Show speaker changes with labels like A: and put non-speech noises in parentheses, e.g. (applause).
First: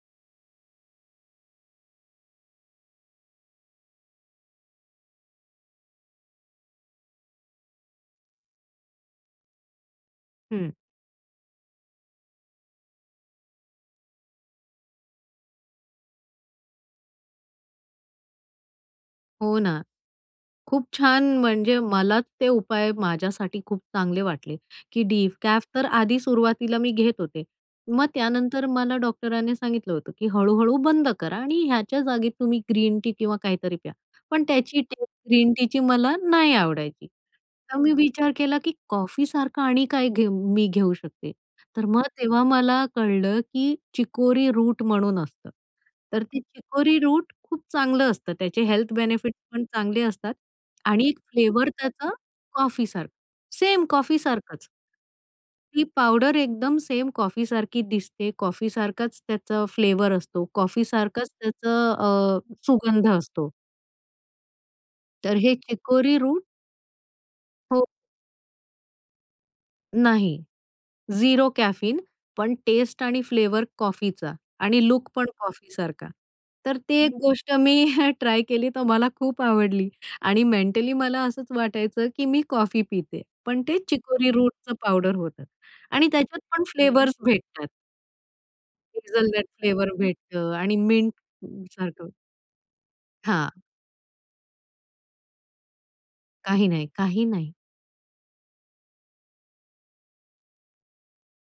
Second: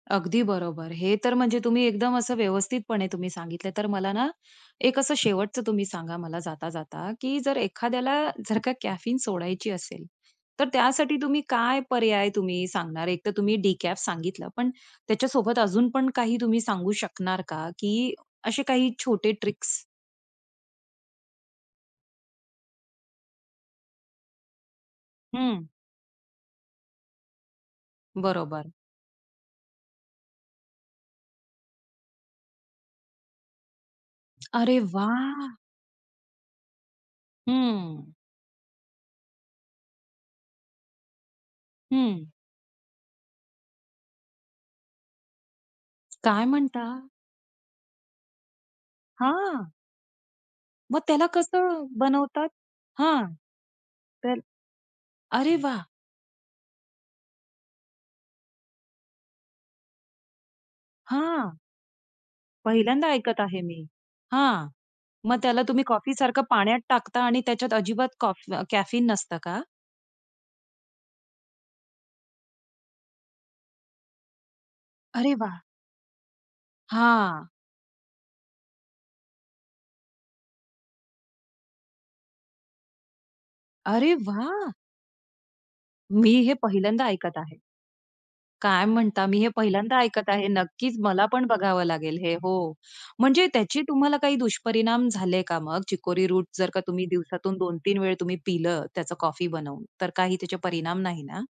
A: अगदी बरोबर. हे तर म्हणजे तुम्ही एकदम असं व्यवस्थितपणे तुम्ही सांगितल तर मला ना, एक असं शेवटचं तुम्ही सांगा मला जाता, जाता की जर एखाद्याला जर का कॅफीन सोडायची असेल, तर
B: हं.
A: त्यासाठी तुम्ही काय पर्याय तुम्ही सांगणार? एकतर तुम्ही डिकॅफ सांगितलं, पण त्याच्यासोबत अजून पण काही तुम्ही सांगू शकणार का? की असे काही छोटे
B: हो
A: ट्रिक्स?
B: ना, खूप छान. म्हणजे मलाच ते उपाय माझ्यासाठी खूप चांगले वाटले की
A: हं.
B: डिकॅफ तर आधी सुरुवातीला मी घेत होते. मग त्यानंतर
A: बरोबर.
B: मला डॉक्टरांनी सांगितलं होतं की हळू-हळू बंद करा आणि ह्याच्या जागी तुम्ही ग्रीन टी किंवा काहीतरी प्या. पण
A: अरे
B: त्याची टेस्ट, ग्रीन
A: वाह!
B: टीची मला नाही आवडायची. तर मी
A: हं.
B: विचार केला की कॉफीसारखं आणि काय घेऊ मी घेऊ शकते? तर मग
A: हं.
B: तेव्हा मला कळलं की चिकोरी रूट म्हणून असतं. तर ते
A: काय
B: चिकोरी
A: म्हणता?
B: रूट खूप चांगलं असतं, त्याचे हेल्थ बेनिफिट्स पण
A: हां.
B: चांगले असतात
A: मग
B: आणि एक
A: त्याला
B: फ्लेव्हर
A: कसं
B: त्याचा
A: बनवतात?
B: कॉफीसारखं,
A: हां.
B: सेम
A: तर
B: कॉफीसारखंच.
A: अरे वाह!
B: ती पावडर एकदम सेंम कॉफी सारखी दिसते, कॉफी सारखाच त्याचा फ्लेवर असतो, कॉफी सारखंच
A: हां.
B: त्याचं अ,
A: पहिल्यांदा
B: सुगंध
A: ऐकत
B: असतो.
A: आहे मी. हां. मग
B: तर हे
A: त्याला तुम्ही कॉफी
B: चिकोरी
A: सारखं
B: रूट
A: पाण्यात टाकता आणि त्याच्यात
B: हो.
A: अजिबात कॉफ कॅफीन नसतं का?
B: नाही. झिरो कॅफीन पण टेस्ट आणि फ्लेव्हर कॉफीचा आणि लूकपण
A: अरे वाह!
B: कॉफीसारखा. तर ती एक
A: हां.
B: गोष्ट मी हं (chuckles) ट्राय केली तर मला खूप आवडली आणि मेंटली मला असंच वाटायचं की मी कॉफी पिते, पण ते
A: अरे
B: चिकोरी
A: वाह!
B: रूटचं पावडर होतं आणि
A: मी
B: त्याच्यात
A: हे
B: पण
A: पहिल्यांदा
B: फ्लेव्हर्स
A: ऐकत आहे.
B: भेटतात.
A: काय म्हणता? मी
B: हेजलनट
A: हे
B: फ्लेवर
A: पहिल्यांदा ऐकत आहे.
B: भेटतं आणि
A: नक्कीच मला पण बघावं
B: मिंटसारखं.
A: लागेल हे हो. म्हणजे
B: हां.
A: त्याचे तुम्हाला काही दुष्परिणाम झाले का मग? चिकोरी रूट
B: काही
A: जर का
B: नाही,
A: तुम्ही
B: काही नाही.
A: दिवसातून 2-3 वेळा तुम्ही पिलं त्याचं कॉफी बनवून, तर काही त्याचे परिणाम नाही ना?